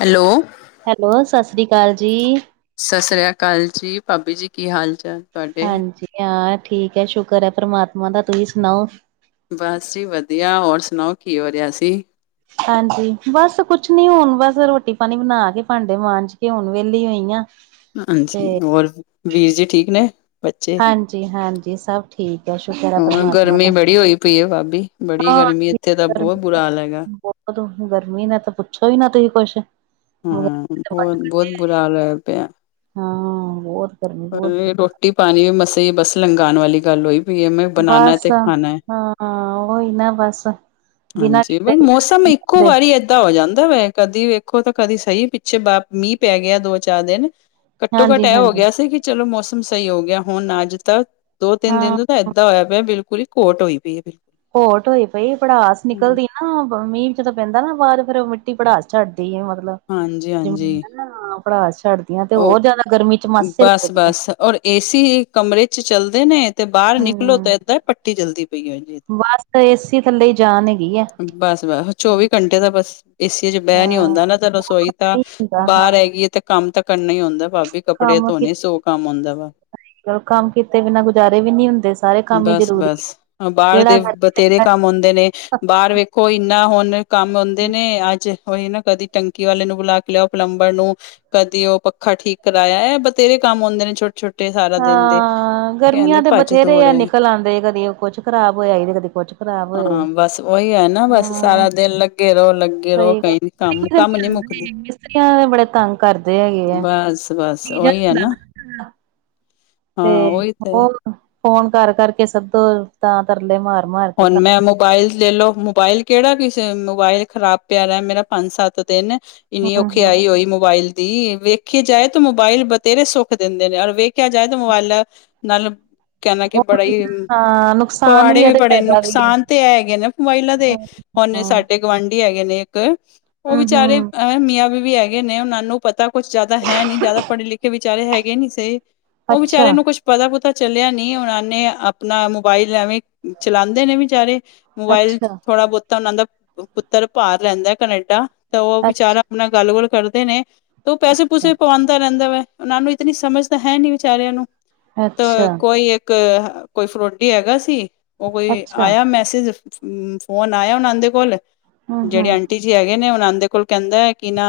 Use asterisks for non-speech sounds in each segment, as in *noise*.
Hello. Hello ਸੱਤਿ ਸ਼੍ਰੀ ਅਕਾਲ ਜੀ। ਸਤਿ ਸ੍ਰੀ ਅਕਾਲ ਜੀ ਭਾਬੀ ਜੀ ਕੀ ਹਾਲ ਚਾਲ। ਤੁਹਾਡੇ? ਹਾਂਜੀ ਹਾਂ ਠੀਕ ਹੈ ਸ਼ੁਕਰ ਏ ਪਰਮਾਤਮਾ ਦਾ ਤੁਸੀਂ ਸੁਣਾਓ। ਬਸ ਜੀ ਵਧੀਆਂ ਔਰ ਸੁਣਾਓ ਕੀ ਹੋ ਰਿਹਾ ਸੀ। ਹਾਂਜੀ ਬਸ ਕੁਛ ਨੀ ਹੁਣ ਬਸ ਰੋਟੀ ਪਾਣੀ ਬਣਾ ਕੇ ਭਾਂਡੇ ਮਾਂਜ ਕੇ ਹੁਣ ਵਿਹਲੀ ਹੋਈ ਆ। ਤੇ ਹਾਂਜੀ ਔਰ ਵੀਰ ਜੀ ਠੀਕ ਨੇ। ਬੱਚੇ ਹਾਂਜੀ ਹਾਂਜੀ ਸਭ ਠੀਕ ਹੈ ਸ਼ੁਕਰ ਹੈ ਹੋਰ ਪਰਮਾਤਮਾ ਗਰਮੀਂ ਦਾ ਬੜੀ ਹੋਈ ਪਈ ਹੈ ਪਾਬੀ ਬੜੀ ਹਾਂ ਗਰਮੀਂ। ਇੱਥੇ ਤਾਂ ਬਹੁਤ ਗਰਮੀ ਬੁਰਾ ਹਾਲ ਹੈਗਾ। ਬਹੁਤ ਗਰਮੀਂ ਦਾ ਤਾਂ ਪੁੱਛੋ ਈ ਨਾ ਤੁਸੀਂ ਕੁੱਛ। ਹਾਂ ਬਹੁਤ ਬੁਰਾ ਹਾਲ ਹੋਇਆ ਪਿਆ। ਹਾਂ ਹੋਰ। ਪਰ ਏ ਰੋਟੀ ਪਾਣੀ ਮਸੀ ਬਸ ਲੰਘਣ ਵਾਲੀ ਗੱਲ ਹੋਈ। ਪਈ ਹੈ, ਮੈਂ ਬਣਾਣਾ ਬਸ ਤੇ ਖਾਣਾ ਹਾਂ ਉਹੀਂ ਨਾਂ ਬਸ। ਬਿਨਾਂ ਹਾਂਜੀ ਕੀਤੇ ਗੁਜ਼ਾਰੇ ਮੌਸਮ ਵੀ ਨੀ ਇੱਕੋ ਹੁੰਦੇ ਵਾਰੀ। ਠੰਡਾ ਹੋ ਜਾਂਦਾ ਵੇ ਕਦੀ ਵੇਖੋ ਤਾਂ ਕਦੀ ਸਹੀ ਪਿੱਛੇ ਬਾ ਮੀਂਹ ਪੈ ਗਿਆ ਦੋ ਚਾਰ ਦਿਨ। ਘੱਟੋ- ਘੱਟ ਹਾਂਜੀ ਇਹ ਹੋ ਹਾਂਜੀ ਗਿਆ ਸੀ ਕਿ ਚਲੋ ਮੌਸਮ ਸਹੀ ਹੋ ਗਿਆ ਹੁਣ ਅੱਜ ਤਾਂ ਦੋ ਤਿੰਨ ਦਿਨ ਹਾਂ ਤੇ। ਬਿਲਕੁਲ ਹੀ ਕੋਟ ਹੋਈ ਬਿਲਕਲ *unintelligible* ਘੋਟ ਹੋਈ ਪਈ ਏ ਪੜਾਸ ਨਿਕਲਦੀ। ਮੀਂਹ ਜਦੋਂ ਪੈਂਦਾ ਨਾ ਬਾਅਦ ਫੇਰ ਉਹ ਮਿੱਟੀ ਪੜਾਸ ਛੱਡਦੀ ਹੈ ਮਤਲਬ ਹਾਂਜੀ ਹਾਂਜੀ ਜ਼ਮੀਨ। ਨਾ ਪੜਾਸ ਛੱਡਦੀਆਂ ਤੇ ਹੋਰ ਉਹ ਜਿਆਦਾ ਗਰਮੀ ਮਾਸੇ ਲੱਗਦੇ। ਏ ਸੀ ਕਮਰੇ ਚ ਚੱਲਦੇ ਨੇ। ਤੇ ਬਾਹਰ ਨਿਕਲੋ ਤਾਂ ਹਮ ਇਦਾਂ ਪੱਟੀ ਜਲਦੀ ਪਈ ਹੈ ਬਸ ਏ ਸੀ। ਥੱਲੇ ਜਾਣਗੇ। ਬਸ- ਬਸ ਚੌਵੀ ਘੰਟੇ ਤਾਂ ਬਸ ਏਸੀ 'ਚ' ਬਹਿ ਨੀ ਹਾਂ ਆਉਂਦਾ ਨਾ ਰਸੋਈ ਤਾਂ। ਨਹੀਂ ਹੁੰਦਾ ਹਾਂ ਬਾਹਰ ਹੈਗੀ ਹੈ ਤੇ ਕੰਮ ਤਾਂ ਕਰਨਾ ਹੀ ਹੁੰਦਾ ਭਾਬੀ ਕੱਪੜੇ ਕੰਮ ਧੋਣੇ ਕੀਤੇ ਸੌ ਕੰਮ ਆਉਂਦਾ ਵਾ। ਕੰਮ ਕੀਤੇ ਬਿਨਾਂ ਗੁਜਾਰੇ ਵੀ ਨੀ ਹੁੰਦੇ ਸਾਰੇ ਕੰਮ ਹੀ ਜ਼ਰੂਰੀ ਏ ਕਿਹੜਾ। ਤੇਰੇ ਕੰਮ ਆਉਂਦੇ ਨੇ ਬਾਹਰ ਵੇਖੋ ਇੰਨਾ ਹੁਣ ਕੰਮ ਆਉਂਦੇ ਨੇ ਅੱਜ। ਉਹੀ ਨਾ ਕਦੀ ਟੰਕੀ ਵਾਲੇ ਨੂੰ ਬੁਲਾ ਕੇ ਲਿਆਓ ਪਲੰਬਰ ਨੂੰ ਕਦੀ ਉਹ। ਪੱਖਾ ਠੀਕ ਕਰਾਇਆ ਏ ਬਥੇਰੇ ਕੰਮ ਆਦੇ ਨੇ ਛੋਟੇ- ਛੋਟੇ। ਸਾਰਾ ਦਿਨ ਦੇ ਹਾਂ ਗਰਮੀਆਂ ਕਹਿੰਦੇ ਤੇ ਭੱਜ ਬਥੇਰੇ ਦੌੜ ਆ ਏ ਨਿਕਲ ਆੰਦੇ ਕਦੇ ਕੁਛ ਖ਼ਰਾਬ ਹੋਇਆ ਏ ਤੇ ਕਦੀ ਕੁਝ। ਹਾਂ ਬਸ ਉਹੀ ਹੈ ਨਾ ਬਸ ਸਾਰਾ ਦਿਨ ਲੱਗੇ ਰਹੋ ਲੱਗੇ ਰਹੋ ਸਹੀ ਕਈ। ਕੰਮ ਗੱਲ ਕੰਮ ਨਹੀਂ ਮੁੱਕਦੇ। ਮਿਸਤਰੀਆਂ ਬੜੇ ਤੰਗ ਕਰਦੇ ਹੈਗੇ ਐ। ਬਸ ਬਸ ਉਹੀ ਹੈ ਨਾ ਹਾਂ ਤੇ ਉਹੀ ਉਹ ਫੋਨ ਕਰ- ਕਰ ਕੇ ਸੱਦੋ ਤਾਂ ਤਰਲੇ ਮਾਰ- ਮਾਰ ਕੇ ਹੁਣ ਤਾਂ। ਮੈਂ ਮੋਬਾਇਲ ਲੈ ਲੋ ਮੋਬਾਇਲ ਕਿਹੜਾ ਕਿਸ ਮੋਬਾਇਲ ਖ਼ਰਾਬ ਪਿਆ ਰਿਹਾ ਮੇਰਾ ਪੰਜ ਸੱਤ ਦਿਨ। ਇੰਨੀ ਹੂੰ ਔਖੀ ਹੂੰ ਆਈ ਹੋਈ ਮੋਬਾਇਲ। ਦੀ ਵੇਖਿਆ ਜਾਏ ਤਾਂ ਮੋਬਾਇਲ ਬਥੇਰੇ ਸੁੱਖ ਦਿੰਦੇ ਨੇ ਔਰ ਵੇਖਿਆ ਜਾਏ ਤਾਂ ਮੋਬਾਇਲ। ਨਾਲ ਕਹਿੰਦਾ ਕਿ ਬੜਾ ਉਹੀ ਹੀ ਹਾਂ ਨੁਕਸਾਨ ਪਵਾੜੇ ਹੈ ਵੀ। ਤੇ ਬੜੇ ਫਾਇਦਾ ਵੀ ਹੈ। ਨੁਕਸਾਨ ਤੇ ਇਹ ਹੈਗੇ ਨੇ ਮੋਬਾਈਲਾਂ ਦੇ ਹੁਣੇ ਸਾਡੇ ਗੁਆਂਢੀ ਹੈਗੇ ਨੇ ਇੱਕ। ਉਹ ਹੂੰ ਵਿਚਾਰੇ ਹੂੰ ਮੀਆਂ ਬੀਵੀ ਹੈਗੇ ਨੇ ਉਹਨਾਂ ਨੂੰ ਪਤਾ ਕੁਛ ਜ਼ਿਆਦਾ ਹੈ ਨੀ ਜ਼ਿਆਦਾ ਪੜ੍ਹੇ ਲਿਖੇ। ਵਿਚਾਰੇ ਹੈਗੇ ਨੀ ਸਹੀ ਉਹ ਵਿਚਾਰੇ ਅੱਛਾ ਨੂੰ ਕੁੱਛ। ਪਤਾ- ਪੁਤਾ ਚੱਲਿਆ ਨੀ ਹੋਣਾ ਉਹਣੇ ਆਪਣਾ ਮੋਬਾਇਲ ਐਵੇਂ ਚਲਾਉਂਦੇ ਨੇ ਵਿਚਾਰੇ। ਮੋਬਾਇਲ ਅੱਛਾ ਥੋੜਾ ਬਹੁਤਾ ਉਹਨਾਂ ਦਾ ਪੁੱਤਰ ਭਾਰ ਰਹਿੰਦਾ ਕਨੇਡਾ ਤਾਂ ਉਹ ਵਿਚਾਰਾ। ਅੱਛਾ ਉਹਦੇ ਨਾਲ ਗੱਲ ਗੁਲ ਕਰਦੇ ਨੇ ਤੇ ਉਹ ਪੈਸੇ ਪੂਸੇ ਵੀ ਪਾਵਾਉਂਦਾ ਰਹਿੰਦਾ ਵੈ ਉਹਨਾਂ ਨੂੰ ਇਤਨੀ ਸਮਝ ਤਾਂ ਹੈ ਨੀ ਵਿਚਾਰਿਆਂ ਨੂੰ ਅੱਛਾ ਤਾਂ ਅੱਛਾ। ਕੋਈ ਇੱਕ ਕੋਈ ਫਰੋਡੀ ਹੈਗਾ ਸੀ ਉਹ ਕੋਈ ਅੱਛਾ ਆਇਆ ਮੈਂ *unintelligible* ਫੋਨ ਆਇਆ ਉਹਨਾਂ ਦੇ ਕੋਲ ਹੂੰ ਜਿਹੜੇ ਹੂੰ ਆਂਟੀ ਟੀ ਜੀ ਹੈਗੇ ਨੇ ਉਹਦੇ ਕੋਲ ਕਹਿੰਦਾ ਕਿ ਨਾ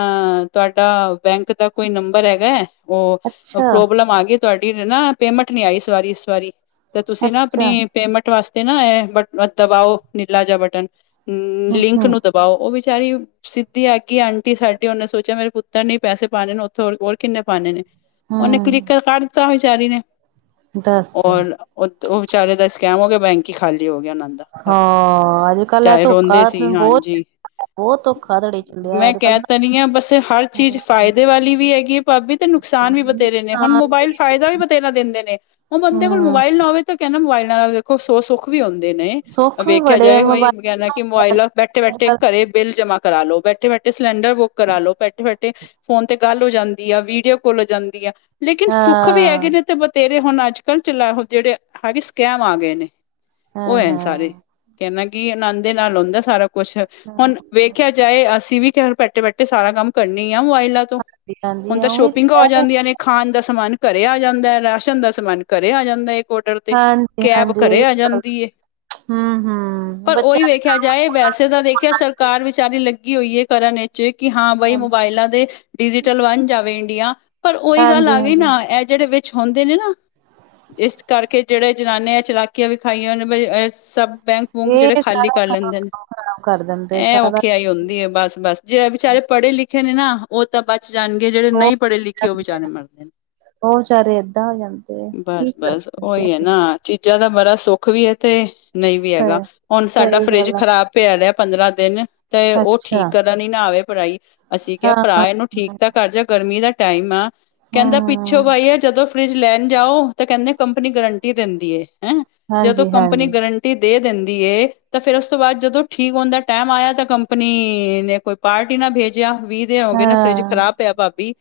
ਤੁਹਾਡਾ ਬੈਂਕ ਦਾ ਕੋਈ ਨੰਬਰ ਹੈਗਾ। ਉਹ ਅੱਛਾ ਪ੍ਰੋਬਲਮ ਆ ਗਈ ਤੁਹਾਡੀ ਨਾ ਪੇਮੈਂਟ ਨੀ ਆਈ ਇਸ ਵਾਰੀ ਇਸ ਵਾਰੀ। ਤੇ ਤੁਸੀਂ ਨਾ ਅੱਛਾ ਆਪਣੀ ਪੇਮੈਂਟ ਵਾਸਤੇ ਨਾ ਇਹ ਬਟ ਦਬਾਓ ਨੀਲਾ ਜਹਾ ਬਟਨ। ਹਮ ਹੂੰ ਲਿੰਕ ਹੂੰ ਨੂੰ ਦਬਾਓ ਉਹ ਵਿਚਾਰੀ ਸਿੱਧੀ ਆ ਗਈ ਆਂਟੀ ਸਾਡੇ ਉਹਨੇ ਸੋਚਿਆ ਮੇਰੇ ਪੁੱਤਰ ਨੇ ਹੀ ਪੈਸੇ ਪਾਉਂਣੇ ਨੇ ਉੱਥੇ ਹੋਰ ਕਿੰਨੇ ਪਾਉਂਣੇ ਨੇ। ਉਹਨੇ ਕਲਿੱਕ ਹੂੰ ਕਰ ਦਿੱਤਾ ਵਿਚਾਰੀ ਨੇ ਦੱਸ ਔਰ ਉਹ ਉਹ ਵਿਚਾਰੇ ਦਾ ਸਕੈਮ ਹੋ ਗਿਆ ਬੈਂਕ ਹੀ ਖਾਲੀ ਹੋ ਗਿਆ ਉਹਨਾਂ ਦਾ। ਹਾਂ ਅੱਜ ਕੱਲ ਇਹ *unintelligible* ਧੋਖਾ ਰੋਂਦੇ ਸੀ ਬਹੁਤ ਹਾਂਜੀ। ਬਹੁਤ ਧੋਖਾਧੜੀ ਚੱਲਿਆ ਮੈਂ ਅੱਜ ਕਹਿ ਕੱਲ ਤਾ ਰਹੀ ਹਾਂ ਬਸ ਹਰ ਚੀਜ਼ ਫਾਇਦੇ ਵਾਲੀ ਵੀ ਹੈਗੀ ਏ ਭਾਬੀ ਤੇ ਨੁਕਸਾਨ ਵੀ ਬਥੇਰੇ ਨੇ ਹੁਣ ਮੋਬਾਇਲ ਫਾਇਦਾ ਵੀ ਬਥੇਰਾ ਦਿੰਦੇ ਨੇ ਹੁਣ ਬੰਦੇ ਕੋਲ ਹਮ ਮੋਬਾਇਲ ਨਾ ਹੋਵੇ ਤੇ ਕਹਿੰਦਾ ਮੋਬਾਈਲ ਨਾਲ ਦੇਖੋ ਸੋ ਸੁੱ ਵੀ ਹੁੰਦੇ ਨੇ ਸੁੱਖ ਵੀ ਵੇਖਿਆ ਬੜੇ ਜਾਏ ਮੋਬਾਇਲ *unintelligible* ਹਾਂ ਕਿ ਮੋਬਾਇਲ ਬੈਠੇ ਬੈਠੇ ਘਰੇ ਬਿੱਲ ਜਮਾ ਕਰਾ ਲੋ ਬੈਠੇ ਬੈਠੇ ਸਿਲੰਡਰ ਬੁੱਕ ਕਰਾਲੋ ਬੈਠੇ ਬੈਠੇ ਫੋਨ ਤੇ ਗੱਲ ਹੋ ਜਾਂਦੀ ਆ ਵੀਡੀਓ ਕੋਲ ਹੋ ਜਾਂਦੀ ਆ ਲੇਕਿਨ ਸੁੱਖ ਵੀ ਹੈਗੇ ਹਾਂ ਨੇ ਤੇ ਬਥੇਰੇ ਹੁਣ ਅੱਜ ਕੱਲ੍ਹ ਚੱਲਾ ਉਹ ਜਿਹੜੇ ਹੈਗੇ ਹੈਵੀ ਸਕੈਮ ਆ ਗਏ ਨੇ। ਉਹ ਐ ਸਾਰੇ ਹਾਂ ਕਹਿਣਾ ਕਿ ਆਨੰਦ ਦੇ ਨਾਲ ਹੁੰਦਾ ਸਾਰਾ ਕੁਛ ਹੁਣ ਹਾਂਜੀ ਵੇਖਿਆ ਜਾਏ ਅਸੀਂ ਵੀ ਘਰ ਬੈਠੇ ਬੈਠੇ ਸਾਰਾ ਕੰਮ ਕਰਨੇ ਈ ਆ ਮੋਬਾਈਲਾ ਤੋਂ ਹਾਂਜੀ ਹੁਣ ਤਾਂ ਉਹੀ ਤੇ ਸ਼ੋਪਿੰਗ ਹੋ ਕਹਿ ਰਹੇ ਜਾਂਦੀਆਂ ਨੇ। ਖਾਣ ਦਾ ਸਮਾਨ ਘਰੇ ਆ ਜਾਂਦਾ ਰਾਸ਼ਨ ਦਾ ਸਮਾਨ ਘਰੇ ਆ ਜਾਂਦਾ ਇੱਕ ਔਡਰ ਤੇ ਹਾਂਜੀ ਕੈਬ ਹਾਂਜੀ ਘਰੇ ਇਹ ਵੀ ਆ ਗੱਲ ਜਾਂਦੀ ਐ ਹਮ ਹਮ ਪਰ ਉਹੀ ਬੱਚਿਆਂ ਦੇ ਵੇਖਿਆ ਕੰਮ ਜਾਂ ਏ ਫੋਨਾਂ ਵੈਸੇ ਤਾਂ ਦੇਖਿਆ ਫੋਨਾਂ ਚ ਹੀ ਸਰਕਾਰ ਵਿਚਾਰੀ ਲੱਗੀ ਹੋਈ ਐ ਕਰਨ ਇਹ ਚ ਕਿ ਹਾਂ ਬਾਈ ਹਾਂਜੀ ਮੋਬਾਇਲਾਂ ਦੇ ਡਿਜੀਟਲ ਵਣ ਜਾਵੇ ਇੰਡੀਆ ਪਰ ਉਹੀ ਗੱਲ ਹਾਂਜੀ ਆ ਗਈ ਹਾਂਜੀ ਨਾ ਇਹ ਜਿਹੜੇ ਵਿੱਚ ਹੁੰਦੇ ਨੇ ਨਾ ਇਸ ਕਰਕੇ ਜਿਹੜੇ ਜਨਾਨੇ ਆ ਚ ਕੇ ਵਿਖਾਈਆਂ ਨੇ ਅਰ *unintelligible* ਸਭ ਬੈਂਕ ਬੂੰਂਕ ਜਿਹੜੇ ਇਹ ਖਾਲੀ ਸਾਰਾ ਕਰ ਲੈਂਦੇ ਕੰਮ ਨੇ ਕੰਮ ਖਰਾਬ ਕਰ ਦਿੰਦੇ ਇਹ ਸਾਰਾ ਔਖੇ ਆਈ ਹੁੰਦੀ ਐ ਬਸ ਬਸ ਜਿਹੜੇ ਵਿਚਾਰੇ ਪੜ੍ਹੇ ਲਿਖੇ ਨੇ ਨਾ ਉਹ ਤਾਂ ਬਚ ਜਾਣਗੇ ਜਿਹੜੇ ਨਹੀਂ ਪੜ੍ਹੇ ਲਿਖੇ ਉਹ ਹੋਰ ਵਿਚਾਰੇ। *unintelligible* ਉਹ ਵਿਚਾਰੇ ਏਦਾਂ ਹੋ ਜਾਂਦੇ ਆ ਕੀ ਬਸ-ਬਸ ਉਹੀ ਹੈ ਨਾ *unintelligible* ਚੀਜ਼ਾਂ ਦਾ ਬੜਾ ਸੁੱਖ ਵੀ ਐ ਤੇ ਨਹੀਂ ਵੀ ਹੈਗਾ ਸਹੀ, ਹੁਣ ਸਾਡਾ ਸਹੀ ਫਰਿੱਜ ਗੱਲ ਆ ਖ਼ਰਾਬ ਪਿਆ ਰਿਹਾ ਪੰਦਰਾਂ ਦਿਨ ਤੇ ਉਹ ਠੀਕ ਅੱਛਾ ਕਰਨ ਈ ਨਾ ਆਵੇ ਭਰਾ ਈ ਅਸੀਂ ਕਿਹਾ ਹਾਂ। ਭਰਾ ਇਹਨੂੰ ਠੀਕ ਤਾ ਕਰ ਜਾ ਗਰਮੀ ਦਾ ਟਾਈਮ ਆ ਕਹਿੰਦਾ ਪਿੱਛੋਂ ਹੂੰ, ਬਾਈ ਆ ਜਦੋਂ ਫਰਿੱਜ ਲੈਣ ਜਾਓ ਤਾਂ ਕਹਿੰਦੇ ਕੰਪਨੀ ਗਰੰਟੀ ਦਿੰਦੀ ਐ ਹੈ ਜਦੋਂ ਕੰਪਨੀ ਹਾਂਜੀ-ਹਾਂਜੀ ਗਰੰ ਟੀ ਦੇ ਦਿੰਦੀ ਐ ਤਾਂ ਫੇਰ ਉਸ ਤੋਂ ਬਾਅਦ ਜਦੋਂ ਠੀਕ ਹੋਣ ਦਾ ਟੈਇਮ ਆਇਆ ਤਾਂ ਕੰਪਨੀ ਨੇ ਕੋਈ ਪਾਰਟ ਈ ਨਾ ਭੇਜਿਆ ਵੀਹ ਦਿਨ ਹੋ ਗਏ ਨੇ ਫਰਿੱਜ ਹਾਂ ਖ਼ਰਾਬ ਪਿਆ ਭਾਬੀ।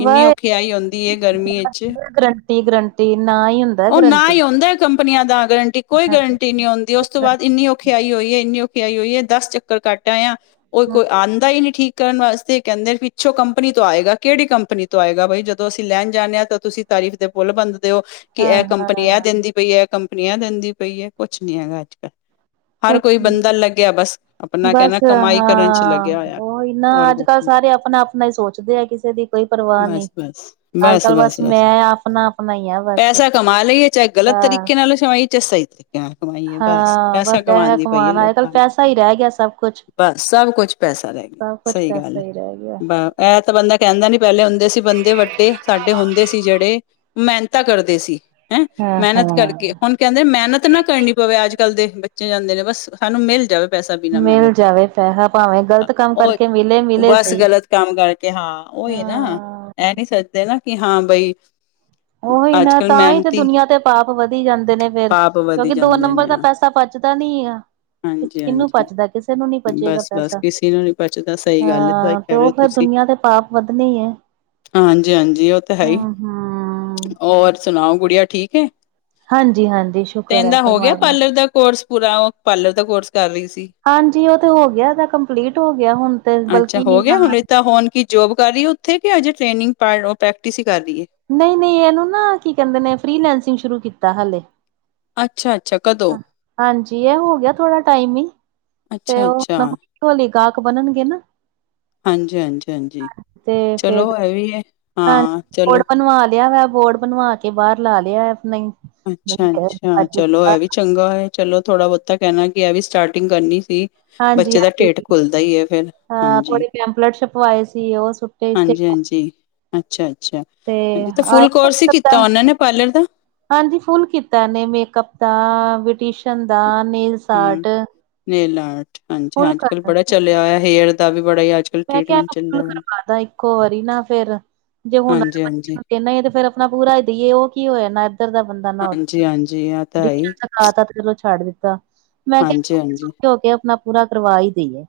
ਇੰਨੀ ਵਾਏ ਔਖਿਆਈ ਆਉਂਦੀ ਐ ਗਰਮੀ ਵਿੱਚ ਗਰੰਟੀ, ਗਰੰਟੀ ਨਾ ਹੀ ਹੁੰਦਾ ਉਹ ਨਾ ਈ ਗਰੰਟੀ। ਹੁੰਦਾ ਕੰਪਨੀਆਂ ਦਾ ਗਰੰਟੀ ਕੋਈ ਗਰੰਟੀ ਨੀ ਹੁੰਦੀ ਉਸ ਉਸ ਤੋਂ ਬਾਅਦ ਇੰਨੀ ਔਖੇਆਈ ਹੋਈ ਐ ਇੰਨੀ ਔਖੇਆਈ ਹੋਈ ਐ ਦਸ ਚੱਕਰ ਕੱਟ ਆਏ ਆ ਉਹ ਕੋਈ ਆਂਦਾ ਈ ਨੀ ਠੀਕ ਕਰਨ ਵਾਸਤੇ ਕਹਿੰਦੇ ਪਿੱਛੋਂ ਕੰਪਨੀ ਤੋਂ ਆਏਗਾ ਕਿਹੜੀ ਕੰਪਨੀ ਤੋਂ ਆਏਗਾ ਬਾਈ ਜਦੋਂ ਅਸੀਂ ਲੈਣ ਜਾਂਨੇ ਆ ਤਾਂ ਤੁਸੀਂ ਤਾਰੀਫ਼ ਦੇ ਪੁੱਲ ਬੰਦ ਦੇਓ ਕਿ ਇਹ ਕੰਪਨੀ ਇਹ ਹਾਂ-ਹਾਂ ਦਿੰਦੀ ਪਈ ਐ ਕੰਪਨੀ ਇਹ ਦਿੰਦੀ ਪਈ ਐ ਕੁਛ ਨੀ ਹੈਗਾ ਅੱਜ ਕੱਲ੍ਹ। ਹਰ ਕੁਛ ਕੋਈ ਨੀ ਬੰਦਾ ਲੱਗਿਆ ਬਸ ਆਪਣਾ ਬਸ ਕਹਿੰਦਾ ਕਮਾਈ ਕਰਨ ਚ ਲੱਗਿਆ ਹੋਇਆ ਹੋਰ ਕੁਛ ਕੱਲ ਨਹੀਂ ਸਾਰੇ ਆਪਣਾ ਆਪਣਾ ਈ ਸੋਚਦੇ ਆ ਕਿਸੇ ਦੀ ਕੋਈ ਪਰਵਾਹ ਨੀ ਬਸ ਬਸ ਅੱਜ ਕੱਲ ਬਸ ਮੈਂ ਆਪਣਾ ਪੈਸਾ ਕਮਾ ਲਈਏ ਚਾਹੇ ਗ਼ਲਤ ਹਾਂ, ਤਰੀਕੇ ਨਾਲ ਚਾਏ ਸਹੀ ਤ *unintelligible* ਕਮਾਈਏ ਬਸ ਹਾਂ ਪੈਸਾ ਕਮਾਣ ਦੀ ਪਈ ਏ ਕਮਾਣਾ ਅੱਜ-ਕੱਲ ਲੋਕਾਂ ਨੂੰ ਪੈਸਾ ਹੀ ਰਹਿ ਗਿਆ ਸਭ ਕੁਛ। ਬਸ ਸਭ ਕੁਛ ਪੈਸਾ ਰਹਿ ਸਭ ਕੁਛ ਸਹੀ ਗੱਲ ਪੈਸਾ ਐ‌ ਹੀ ਰਹਿ ਗਿਆ। ਬ ਇਹ ਤਾਂ ਬੰਦਾ ਕਹਿੰਦਾ ਨੀ ਪਹਿਲੇ ਹੁੰਦੇ ਸੀ ਬੰਦੇ ਵੱਡੇ ਸਾਡੇ ਹੁੰਦੇ ਸੀ ਜਿਹੜੇ ਮਿਹਨਤਾ ਕਰਦੇ ਸੀ ਹੈ। ਹਾਂ ਮਿਹਨਤ ਕਰਕੇ ਹਾਂ। ਹੁਣ ਕਹਿੰਦੇ ਮਿਹਨਤ ਨਾ ਕਰਨੀ ਪਵੇ, ਅੱਜ ਕੱਲ ਦੇ ਬੱਚੇ ਜਾਂਦੇ ਨੇ ਬਸ ਸਾਨੂੰ ਮਿਲ ਜਾਵੇ ਪੈਸਿਆ ਬਿਨਾਂ ਮਿਲ ਮਿਹਨਤ ਜਾਵੇ ਪੈਸਾ ਭਾਵੇਂ ਦਾ, ਗ਼ਲਤ ਕੰਮ ਉਹ ਕਰਕੇ ਮਿਲੇ ਮਿਲੇ ਬਸ ਸਹੀ ਗਲਤ ਕੰਮ ਕਰਕੇ ਹਾਂ ਉਈ ਏ ਨਾ ਹਾਂ। ਇਹ ਨੀ ਸੋਚਦੇ ਨਾ ਕਿ ਹਾਂ ਬਈ ਉਹੀ ਅੱਜ ਨਾ ਕੱਲ ਤਾਂ ਈ ਤੇ ਮਿਹਨਤੀ ਦੁਨੀਆਂ ਤੇ ਪਾਪ ਵਧੀ ਜਾਂਦੇ ਨੇ। ਫਿਰ ਪਾਪ ਵਧੀ ਕਿਉਂਕਿ ਦੋ ਜਾਂਦੇ ਨੰਬਰ ਨੇ ਦਾ ਪੈਸਾ ਪਚਦਾ ਨਹੀਂ ਐ। ਕਿਹਨੂੰ ਹਾਂਜੀ-ਹਾਂਜੀ, ਪਚਦਾ ਕਿਸੇ ਨੂੰ ਨੀ ਪਚੇਗਾ ਬਸ-ਬਸ ਪੈਸਾ ਕਿਸੇ ਨੂੰ ਨੀ ਬਚਦਾ ਸਹੀ ਗੱਲ ਹੈ, ਸਹੀ ਹਾਂ। ਤੇ ਕਹਿ ਰਹੇ ਉਹ ਫਿਰ ਦੁਨੀਆਂ ਤੇ ਪਾਪ ਵੱਧਣੇ ਈ ਐ। ਹਾਂਜੀ ਹਾਂਜੀ ਉਹ ਤਾਂ ਹੈ ਈ, ਹੂੰ। ਔਰ ਸੁਣਾਓ ਗੁੜੀਆ ਠੀਕ ਐ। ਹਾਂਜੀ ਹਾਂਜੀ ਸ਼ੁਕਰ ਐ ਪਰਮਾਤਮਾ ਦਾ। ਕੋਰਸ ਪੂਰਾ ਉਹ ਪਾਰਲਰ ਦਾ ਕੋਰਸ ਕਰ ਰਹੀ ਸੀ। ਹਾਂਜੀ ਉਹ ਤੇ ਹੋ ਗਿਆ ਇਹਦਾ ਕੰਪਲੀਟ ਹੋ ਗਿਆ ਹੁਣ ਤੇ ਅੱਛਾ ਬਲਕਿ ਨੀ ਹੋ ਗਿਆ ਹੁਣ ਹੁਣੇ ਤਾਂ ਹੋਣ ਕੀ ਜੋਬ ਕਰ ਰਹੀ ਉੱਥੇ ਕਿ ਅਜੇ ਟ੍ਰੇਨਿੰਗ ਪ੍ਰੈਕਟਿਸ ਹੀ ਕਰ ਰਹੀ ਐ। ਨਹੀਂ- ਨਹੀਂ ਇਹਨੂੰ ਨਾ ਕੀ ਕਹਿੰਦੇ ਨੇ ਫਰੀਲੈਂਸਿੰਗ ਸ਼ੁਰੂ ਕੀਤਾ ਹਲੇ ਅੱਛਾ- ਅੱਛਾ ਕਦੋਂ ਹਾਂਜੀ ਇਹ ਹੋ ਗਿਆ ਥੋੜਾ ਟਾਈਮ ਈ ਤੇ ਉਹ ਅੱਛਾ-ਅੱਛਾ, *unintelligible* ਬਿਲਕੁਲ ਨੀ ਗਾਹਕ ਬਣਨਗੇ ਨਾ। ਹਾਂਜੀ-ਹਾਂਜੀ ਹਾਂਜੀ ਤੇ ਫੇਰ ਚਲੋ ਇਹ ਵੀ ਐ। ਹਾਂ ਬੋਰਡ ਬਣਵਾ ਲਿਆ ਵਾ ਬੋਰਡ ਬਣਵਾ ਕੇ ਬਾਹਰ ਲਾ ਲਿਆ ਹੈ ਨਹੀਂ ਅੱਛਾ- ਅੱਛਾ ਚਲੋ ਇਹ ਵੀ ਚੰਗਾ ਹੋਇਆ ਚਲੋ ਥੋੜਾ ਬਹੁਤਾ ਕਹਿਣਾ ਕਿ ਇਹ ਵੀ ਸਟਾਰਟਿੰਗ ਕਰਨੀ ਸੀ। ਹਾਂਜੀ ਬੱਚੇ ਦਾ ਹਾਂਜੀ ਢਿੱਡ ਖੁੱਲਦਾ ਹੀ ਹੈ ਫਿਰ ਹਾਂ ਹਾਂਜੀ। ਥੋੜੇ ਪੈਂਪਲੇਟ ਛਪਵਾਏ ਸੀ ਉਹ ਸੁੱਟੇ ਇਸਤੇ ਹਾਂਜੀ- ਹਾਂਜੀ, ਅੱਛਾ-ਅੱਛਾ ਤੇ ਹਾਂਜੀ ਤਾਂ ਆਏ ਫੁੱਲ ਕੋਰਸ ਹੀ ਕੀਤਾ ਉਹਨਾਂ ਨੇ ਪਾਰਲਰ ਦਾ ਹਾਂਜੀ ਫੁੱਲ ਕੀਤਾ ਨੇੇ ਮੇਕਅਪ ਦਾ, ਵਿਟੀਸ਼ਨ ਦਾ, ਨੇਲਸ ਹੂੰ ਆਟ ਨੇਲ ਆਟ ਹਾਂਜੀ -ਹਾਂਜੀ ਕੱਲ ਬੜਾ ਚਲਿਆ ਹੋਇਆ ਹੇਅਰ ਦਾ ਵੀ ਬੜਾ ਹੀ ਅੱਜ ਮੈਂ ਕਿਹਾ ਅਪਲੋਡ ਕਰਵਾ ਦਾ ਇੱਕੋ ਵਾਰੀ ਨਾ ਫਿਰ ਜੇ ਹੁਣ ਹਾਂਜੀ-ਹਾਂਜੀ, ਆਪਾਂ ਦੇਣਾ ਤੇ ਫਿਰ ਆਪਣਾ ਪੂਰਾ ਹੀ ਦੇਈਏ ਉਹ ਕੀ ਹੋਇਆ ਨਾ ਇੱਧਰ ਦਾ ਬੰਦਾ ਨਾ ਉੱਧਰ ਜੀ ਹਾਂ ਤਾਂਈ ਐ। ਮੈਂ ਤੇ ਚਲੋ ਛੱਡ ਦਿੱਤਾ, ਮੈਂ ਕਿਹਾ ਔਖੇ ਹਾਂਜੀ-ਹਾਂਜੀ। ਸੌਖੇ ਹੋ ਕੇ ਆਪਣਾ ਪੂਰਾ ਕਰਵਾ ਹੀ ਦੇਈਏ।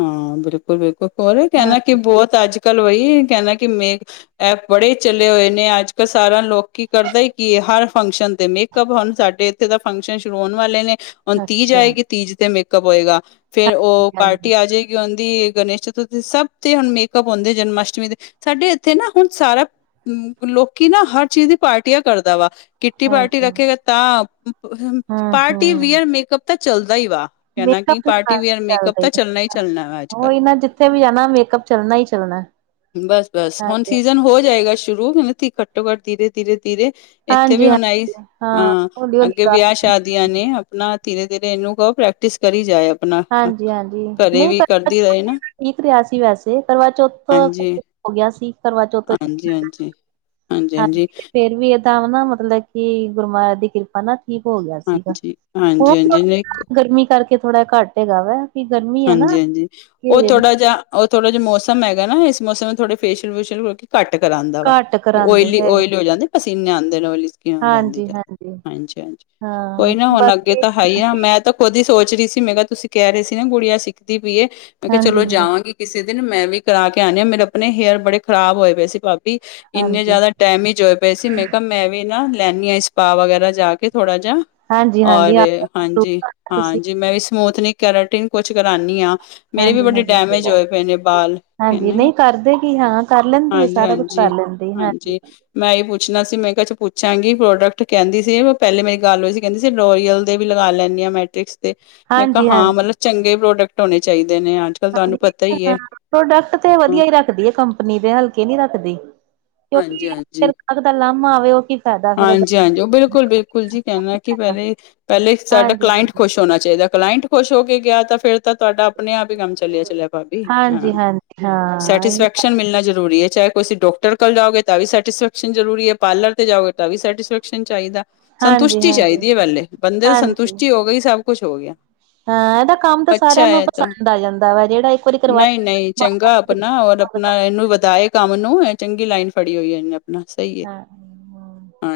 ਹਾਂ ਬਿਲਕੁਲ ਬਿਲਕੁਲ ਹੋਰ ਵੀ ਹਾਂ ਕਹਿੰਦਾ ਕਿ ਬਹੁਤ ਅੱਜ ਕੱਲ ਵਹੀ ਕਹਿੰਦਾ ਕਿ ਮੇ ਐਪ ਬੜੇ ਚਲੇ ਹੋਏ ਨੇ, ਅੱਜ ਕੱਲ ਸਾਰਾ ਲੋਕੀਂ ਕਰਦਾ ਹੈ ਕਿ ਹਰ ਫੰਕਸ਼ਨ ਤੇ ਮਿਕ ਮੇਕਅਪ ਹੁਣ ਸਾਡੇ ਇੱਥੇ ਦਾ ਫੰਕਸ਼ਨ ਸ਼ੁਰੂ ਹੋਣ ਵਾਲੇ ਨੇ ਹੁਣ ਤੀਜ ਅੱਛਾ ਆਏਗੀ ਤੀਜ ਤੇ ਮੇਕਅਪ ਹੋਏਗਾ ਫਿਰ ਉਹ ਬਟ ਹਾਂਜੀ *unintelligible* ਆਂਦੀ ਗਣੇਸ਼ ਚਤੁਰਥੀ ਸਭ ਤੇ ਹੁਣ ਮੇਕਅਪ ਜਨਮ ਅਸ਼ਟਮੀ ਤੇ ਸਾਡੇ ਇੱਥੇ ਨਾ ਹੁਣ ਸਾਰਾ, ਲੋਕੀਂ ਨਾ ਹਰ ਚੀਜ਼ ਦੀ ਪਾਰਟੀਆਂ ਕਰਦਾ ਵਾ ਕਿੱਟੀ ਪਾਰਟੀ ਹਾਂਜੀ ਰੱਖੇਗਾ ਤਾਂ ਹੂੰ ਪਾਰਟੀ ਹੂੰ ਵੀਅਰ ਮੇਕਅਪ ਤਾਂ ਚੱਲਦਾ ਹੀ ਵਾ ਕਹਿਣਾ ਕਿ ਪਾਰਟੀ ਵੀਅਰ ਮੇਕਅਪ ਸਹੀ ਤਾਂ ਚੱਲਣਾ ਹੀ ਚੱਲਣਾ ਵਾ ਅੱਜ ਗੱਲ ਉਹੀ ਕੱਲ੍ਹ ਨਾ ਜਿੱਥੇ ਵੀ ਜਾਣਾ ਮੇਕਅਪ ਚੱਲਣਾ ਹੀ ਚੱਲਣਾ। ਬਸ-ਬਸ, ਹੁਣ ਹਾਂਜੀ ਸੀਜਨ ਹੋ ਜਾਏਗਾ ਸ਼ੁਰੂ ਉਨਤੀ ਘੱਟੋ-ਘੱਟ ਤੀਰੇ ਤੀਰੇ ਤੀਰੇ ਇੱਥੇ ਵੀ ਹਾਂਜੀ ਹੁਣ ਆਈ, ਹਾਂਜੀ ਹਾਂ ਹੌਲੀ ਹੌਲੀ ਅੱਗੇ ਕਰ ਵਿਆਹ ਸ਼ਾਦ ਸ਼ਾਦੀਆ ਨੇ ਆਪਣਾ ਧੀਰੇ -ਧੀਰੇ ਏਨੂੰ ਕਹੋ ਪ੍ਰੈਕਟਿਸ ਕਰੀ ਜਾਏ ਆਪਣਾ ਹਾਂਜੀ- ਹਾਂਜੀ ਘਰੇ ਨਈ ਵੀ ਕਰਵਾ ਕਰਦੀ ਚੌਥ ਰਹੇ ਨਾ ਠੀਕ ਰਿਹਾ ਸੀ ਵੈਸੇ ਕਰਵਾ ਚੌਥ ਤੋ ਹੋ ਗੇਆ ਸੀ। ਕਰਵਾ ਚੌਥ ਹਾਂਜੀ-ਹਾਂਜੀ। ਹਾਂਜੀ ਤੇ ਫੇਰ ਵੀ ਏਦਾਂ ਨਾ ਮਤਲਬ ਕਿ ਗੁਰ ਮਾਹਰਾਜ ਦੀ ਕਿਰਪਾ ਨਾ ਠੀਕ ਹੋ ਗੇਆ ਸੀਗਾ, ਹਾਂਜੀ ਹੁਣ ਹਾਂਜੀ ਹਾਂਜੀ ਨਹੀਂ ਗਰਮੀ ਕਰਕੇ ਥੋੜ੍ਹਾ ਘੱਟ ਹੋ ਗੇਆ ਵਾ ਕਿ ਗਰਮੀ ਹੈ ਨਾ ਹਾਂਜੀ -ਹਾਂਜੀ ਓ ਕਿ ਥੋੜਾ ਜੇਆ, ਓ ਥੋੜਾ ਜੇਆ ਮੌਸਮ ਹੈਗਾ ਨਾ ਇਸ ਮੌਸਮ ਨੂੰ ਥੋੜੇ ਫੇ਼ਸੀਅਲ ਫੂਸ਼ਅਲ ਕਰਕੇ ਘੱਟ ਕਰਾਂਦਾ ਵਾ ਘੱਟ ਕਰਾਂਦੇ ਓਇਲੀ- ਹੈਗੇ ਓਇਲੀ ਹੋ ਜਾਂਦੇ ਪਸੀਨੇ ਆਂਦੇ ਨੇ ਓਇਲੀ ਕੋਈ ਨਈ ਜਾਂਦੀ ਜਾਵੇ, ਹਾਂਜੀ ਹਾਂਜੀ ਕੋਈ ਹਾਂ ਨਾ ਹੁਣ ਅੱਗੇ ਬਾਕੀ ਤਾਂ ਹੈ ਈ ਆ ਹਾਂਜੀ ਮੈਂ ਤਾਂ ਖੁਦ ਈ ਸੋਚ ਰਹੀ ਸੀ ਮੈਂ ਕੇਆ ਤੁਸੀਂ ਕੈ ਰਏ ਸੀ ਨਾ ਗੁੜੀਆਂ ਸਿੱਖਦੀ ਪਈਏ, ਮੈਂ ਕੇਆ ਹਾਂਜੀ ਚਲੋ ਜਾਵਾਂਗੀ। ਕਿਸੇ ਦਿਨ ਮੈਂ ਵੀ ਕਰਾ ਕੇ ਆਣੀ ਐ, ਮੇਰੇ ਆਪਣੇ ਹੇਅਰ ਬੜੇ ਖ਼ਰਾਬ ਹੋਏ ਪਏ ਸੀ ਭਾ ਵੀ ਇੰਨੇ ਹਾਂਜੀ ਜ਼ਿਆਦਾ ਡੈਮਿਜ਼ ਹੋਏ ਪਏ ਸੀ ਮੈਂ ਕੇਆ ਮੈਂ ਵੀ ਨਾ ਲੈਣੀ ਹਾਂ ਇਸ ਸਪਾ ਵਗੈਰਾ ਜਾ ਕੇ ਥੋੜਾ ਜੇਹਾ ਹਾਂਜੀ ਹਾਂਜੀ ਔਰ ਆਪ ਹਾਂਜੀ- ਹਾਂ ਤੁਸੀਂ ਇਨਾ ਵੀ ਸਮੂਥਨਿਕ, ਕੈਰਟਿਨ ਕੁਛ ਕਰਾਨੀ ਐ ਮੇਰੇ ਵੀ ਹਾਂਜੀ ਬੜੇ ਹਾਂਜੀ ਡੈਮੇਜ ਹੋਏ ਪਏ ਨੇ ਵਾਲ, ਓਹ ਹਾਂਜੀ- ਨਹੀਂ ਕਰਦੇ ਕਿ ਹਾਂ ਕਰ ਲੈਂਦੀ ਹੈ ਸਾਰਾ ਕੁਛ ਹਾਂਜੀ। ਕਰ ਲੈਂਦੀ ਹਾਂਜੀ। ਮੈਂ ਏਈ ਪੁੱਛਣਾ ਸੀ ਮੈਂ ਕ ਚ ਪੁੱਛਾਂਗੀ ਪ੍ਰੋਡਕਟ ਕੇਂਦੀ ਸੀ ਮੈ ਪੇਲੇ ਮੇਰੀ ਗੱਲ ਹੋਈ ਸੀ ਕੇਂਦੀ ਸੀ- ਸਡੋਰੀਅਲ ਦੇ ਵੀ ਲਗਾ ਲੈਂਣੀ ਆ ਮੈਟ੍ਰਿਕਸ। ਤੇ ਮੈਂ ਕੇਆ ਹਾਂਜੀ ਹਾਂ ਹਾਂਜੀ ਮਤਲਬ ਚੰਗੇ ਪ੍ਰੋਡਕਟ ਹੋਣੇ ਚਾਈਦੇ ਨੇ ਅੱਜ- ਕੱਲ੍ਹ ਤੁਆਨੂੰ ਹਾਂਜੀ ਪਤਾ ਈ ਹਾਂ ਏ। ਪ੍ਰੋਡਕਟ ਤੇ ਹਾਂ, ਵਧੀਆ ਈ ਰੱਖਦੀ ਏ ਕੰਪਨੀ ਦੇ ਹਲਕੇ ਨੀ ਰੱਖਦੀ, ਕਿਉਂਕਿ ਫੇਰ ਅਗਲੇ ਦਾ ਲਾਮਾ ਆਵੇ ਓ ਕੀ ਫਾਇਦਾ ਫਿਰ ਹਾਂਜੀ ਹਾਂਜੀ ਬਿਲਕੁਲ-ਬਿਲਕੁਲ ਜੀ ਕੈਣਾ ਕੀ ਕਿ ਫਾਇਦਾ। ਪੇਲੇ ਪੇਲੇ ਸਾਡਾ ਹਾਂਜੀ ਕਲਾਇੰਟ ਹਾਂਜੀ ਖੁਸ਼ ਹੋਣਾ ਚਾਈਦਾ, ਕਲਾਇੰਟ ਖੁਸ਼ ਹੋ ਕੇ ਗੇਆ ਤਾਂ ਫਿਰ ਤਾਂ ਤੁਆਡਾ ਆਪਣੇ ਆਪ ਈ ਕੰਮ ਚੱਲੇਆ- ਚੱਲੇਆ ਭਾਬੀ ਹਾਂ, ਹਾਂਜੀ ਹਾਂਜੀ ਹਾਂ ਇਹੀ ਸੈਟੀਸਫੈਕ ਸ਼ਨ ਜ਼ਰੂਰੀ ਐ, ਚਾਹੇ ਕੀਸੀਂ ਡਾਕਟਰ ਕੋਲ ਜਾਓਗੇ ਤਾਂ ਵੀ ਸੈਟਿਸਫੈਕਸ਼ਨ ਜ਼ਰੂਰੀ ਐ, ਪਾਰਲਰ ਕੋਲ ਜਾਓਗੇ ਤਾ ਵੀ ਸੈਟਿਸਫੈਕਸ਼ਨ ਚਾਈਦਾ, ਹਾਂਜੀ ਸੰਤੁਸ਼ਟੀ ਹਾਂਜੀ ਚਾਈਦੀ ਆ ਪੇਲੇ ਬੰਦੇ ਦੀ ਹਾਂਜੀ ਸੰਤੁਸ਼ਟੀ ਹੋ ਗਈ ਸਭ ਕੁਸ਼ ਹੋ ਗਿਆ। ਹਾਂ ਏਦਾ ਕੰਮ ਤਾਂ ਅੱਛਾ ਸਾਰੇਆਂ ਨੂੰ ਹੈ ਤਾਂ ਪਸੰਦ ਆ ਜਾਂਦਾ ਵਾ, ਜੇੜਾ ਇੱਕ ਵਾਰੀ ਕਰਵਾਆ ਨਹੀਂ-ਨਹੀਂ ਚੰਗਾ ਆਪਣਾ ਔਰ ਆਪਣਾ ਏਨੂੰ ਵਧਾਏ ਕੰਮ ਨੂੰ ਏ ਚੰਗੀ ਲਾਈਨ ਫੜੀ ਹੋਈ ਐ ਏਨੇ ਆਪਣਾ ਸਈ ਹਾਂ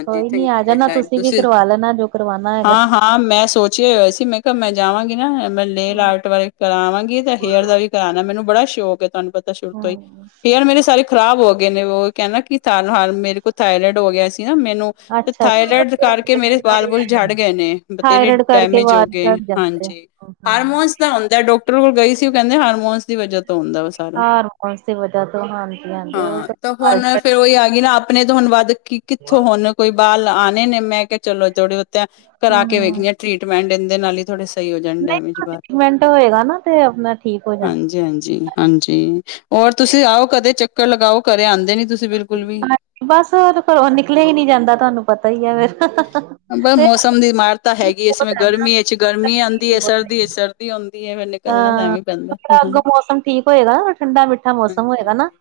ਕੋਈ ਨੀ ਆ ਹੈ ਜਾਣਾ ਲਾਈਨ ਤੁਸੀਂ ਵੀ ਕਰਵਾ ਲੈਣਾ ਜੋ ਕਰਵਾਣਾ ਹੈਗਾ। ਹਾਂ ਮੈਂ ਸੋਚੇਆ ਹੀ ਹੋਇਆ ਸੀ ਮੈਂ ਕੇਆ ਮੈਂ ਜਾਵਾਂਗੀ ਨਾ ਮੈਂ ਨੇਲ ਆਰਟ ਬਾਰੇ ਕਰਾਵਾਂਗੀ ਤੇ ਹੇਅਰ ਦਾ ਵੀ ਕਰਾਣਾ ਮੈਨੂੰ ਬੜ ਸ਼ੌਕ ਐ ਤੁਆਨੂੰ ਪਤਾ। ਸ਼ੁਰੂ ਤੋਂ ਈ। ਹਮ ਹੇਅਰ ਮੇਰੇ ਸਾਰੇ ਖ਼ਰਾਬ ਹੋ ਗਏ ਨੇ ਓ ਕੈਣਾ ਕਿ ਹ ਮੇਰੇ ਕੋਲ ਥਾਇਰੋਇਡ ਹੋ ਗੇਆ ਸੀ। ਨਾ ਮੈਨੂੰ। ਤੇ ਅੱਛਾ ਅੱਛਾ ਥਾਇਰੋਇਡ ਕਰਕੇ ਮੇਰੇ ਬਾਲ ਬੁਲ ਜੜ ਗਏ ਨੇ, ਬਥੇਰੇ ਥਾਇਰਡ ਕਰਕੇ ਡੈਮੇਜ ਹੋ ਵਾਲ ਗਏ, ਝੜ ਜਾਂਦੇ ਆ ਹਾਂਜੀ। ਹੂੰ ਹੂੰ ਹਾਰਮੋਨਸ ਦਾ ਹੁੰਦਾ ਡਾਕਟਰ ਕੋਲ ਗਈ ਸੀ, ਓ ਕੇਂਦੇ ਹਾਰਮੋਨਸ ਦੀ ਵਜਾ ਤੋਂ ਹੁੰਦਾ ਵਾ ਸਾਰਾ। ਹਾਰਮੋਨਸ ਦੀ ਵਜਾ ਤੋ ਨਾ ਅੰਦਰੋ ਅੰਦਰ ਓ ਹਾਂ ਤਾ ਤਾਂ ਹੁਣ ਹਾਂਜੀ -ਹਾਂਜੀ। ਫੇਰ ਉਹੀ ਆ ਗਈ ਨਾ ਆਪਣੇ ਤੋ ਹੁਨ ਵੱਧ ਕਿ ਕਿੱਥੋਂ ਹੁਣੇ ਕੋਈ ਬਾਲ ਆਣੇ ਨੇ ਮੈਂ ਕੇਆ ਚਲੋ ਜੋੜਓ ਤਾਂ ਕਰਾ ਕੇ ਹੂੰ ਵੇਖਣੀ ਟ੍ਰਰੀਟਮੈਂਟ ਏਦੇ ਨਾਲ ਈ ਥੋੜੇ ਸਹੀ ਹੋ ਜਾਣ ਡੈਮੇਜ ਵਾਲ। ਮਿੰਟ ਹੋਏਗਾ ਨਾ। ਅ ਤੇ ਆਪਣਾ ਠੀਕ ਹੋ ਜਾਣਾ। ਹਾਂਜੀ ਹਾਂਜੀ ਹਾਂਜੀ। ਹੋਰ ਤੁਸੀਂ ਆਓ ਕਦੇ ਚੱਕਰ ਲਗਾਓ ਘਰੇ ਆਦੇ ਨੀ ਤੁਸੀਂ ਬਿਲਕੁਲ ਵੀ। ਬਸ ਹੋਰ ਘਰੋ ਨਿਕਲਿਆ ਈ ਨਈ ਜਾਂਦਾ ਤੁਆਨੂੰ ਪਤਾ ਈ ਆ ਫਿਰ ਹਹ ਕੇਂਦੇ ਮੌਸਮ ਦੀ ਇਮਾਰਤਾ ਹੈਗੀ ਆ ਇਸ ਸਮੇਂ ਹੈ ਨਾ ਗਰਮੀ ਚ ਗਰਮੀ ਆਦੀ ਏ। ਸਰਦੀ ਚ ਸਰਦੀ ਆਉਂਦੀ। ਹੈ ਫਿਰ ਨਿਕਲਣਾ ਤਾਂ ਆਂ, ਐਵੇਂ ਪੈਂਦਾ ਆਪਣਾ ਹਾਂਜੀ ਅੱਗੋਂ ਮੌਸਮ ਠੀਕ ਹੋਏਗਾ ਨਾ। ਠੰਡਾ ਮਿੱਠਾ ਮੌਸਮ ਹੋਏਗਾ ਨਾ। ਹਾਂਜੀ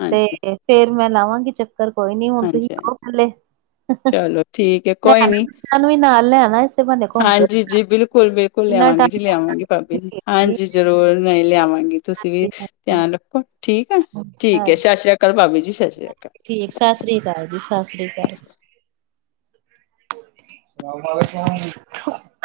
ਹਾਂਜੀ ਤੇ ਫਿਰ ਮੈਂ ਲਾਵਾਂਗੀ ਚੱਕਰ ਕੋਈ ਨੀ। ਹੁਣ ਤੁਸੀਂ ਹਾਂਜੀ ਹਾਂਜੀ ਆਓ ਪਹਿਲੇ ਚਲੋ ਠੀਕ ਹੈ ਕੋਈ ਲੈਣਾ ਨੀ ਸੂੰ ਵੀ ਨਾਲ ਲੈਣਾ ਇਸੇ ਬਹਾਨੇ ਘੁੰਮ ਫਿਰ ਹਾਂਜੀ ਜੀ ਜਾਣ ਬਿਲਕੁਲ ਬਿਲਕੁਲ ਲਿਆਵਾਂਗੇ ਜੀ ਲਿਆਵਾਂਗੇ ਭਾਬੀ ਜੀ। ਹਾਂਜੀ ਜ਼ਰੂਰ, ਨਹੀਂ ਲਿਆਵਾਂਗੇ। ਤੁਸੀਂ ਵੀ, ਹਾਂਜੀ ਧਿਆਨ ਰੱਖੋ। ਠੀਕ ਆ ਠੀਕ ਹਾਂਜੀ ਏ। ਸ਼ਸ਼ਰੀ ਕਾਲ ਭਾਬੀ ਜੀ ਸ਼ਸ਼ਰੀ ਕਾਲ। ਠੀਕ, ਸ਼ਸ਼ਰੀ ਕਾਲ ਜੀ ਸ਼ਸ਼ਰੀ ਕਾਲ। ਰਾਮ ਰਾਮ ਚਾੜਨੇ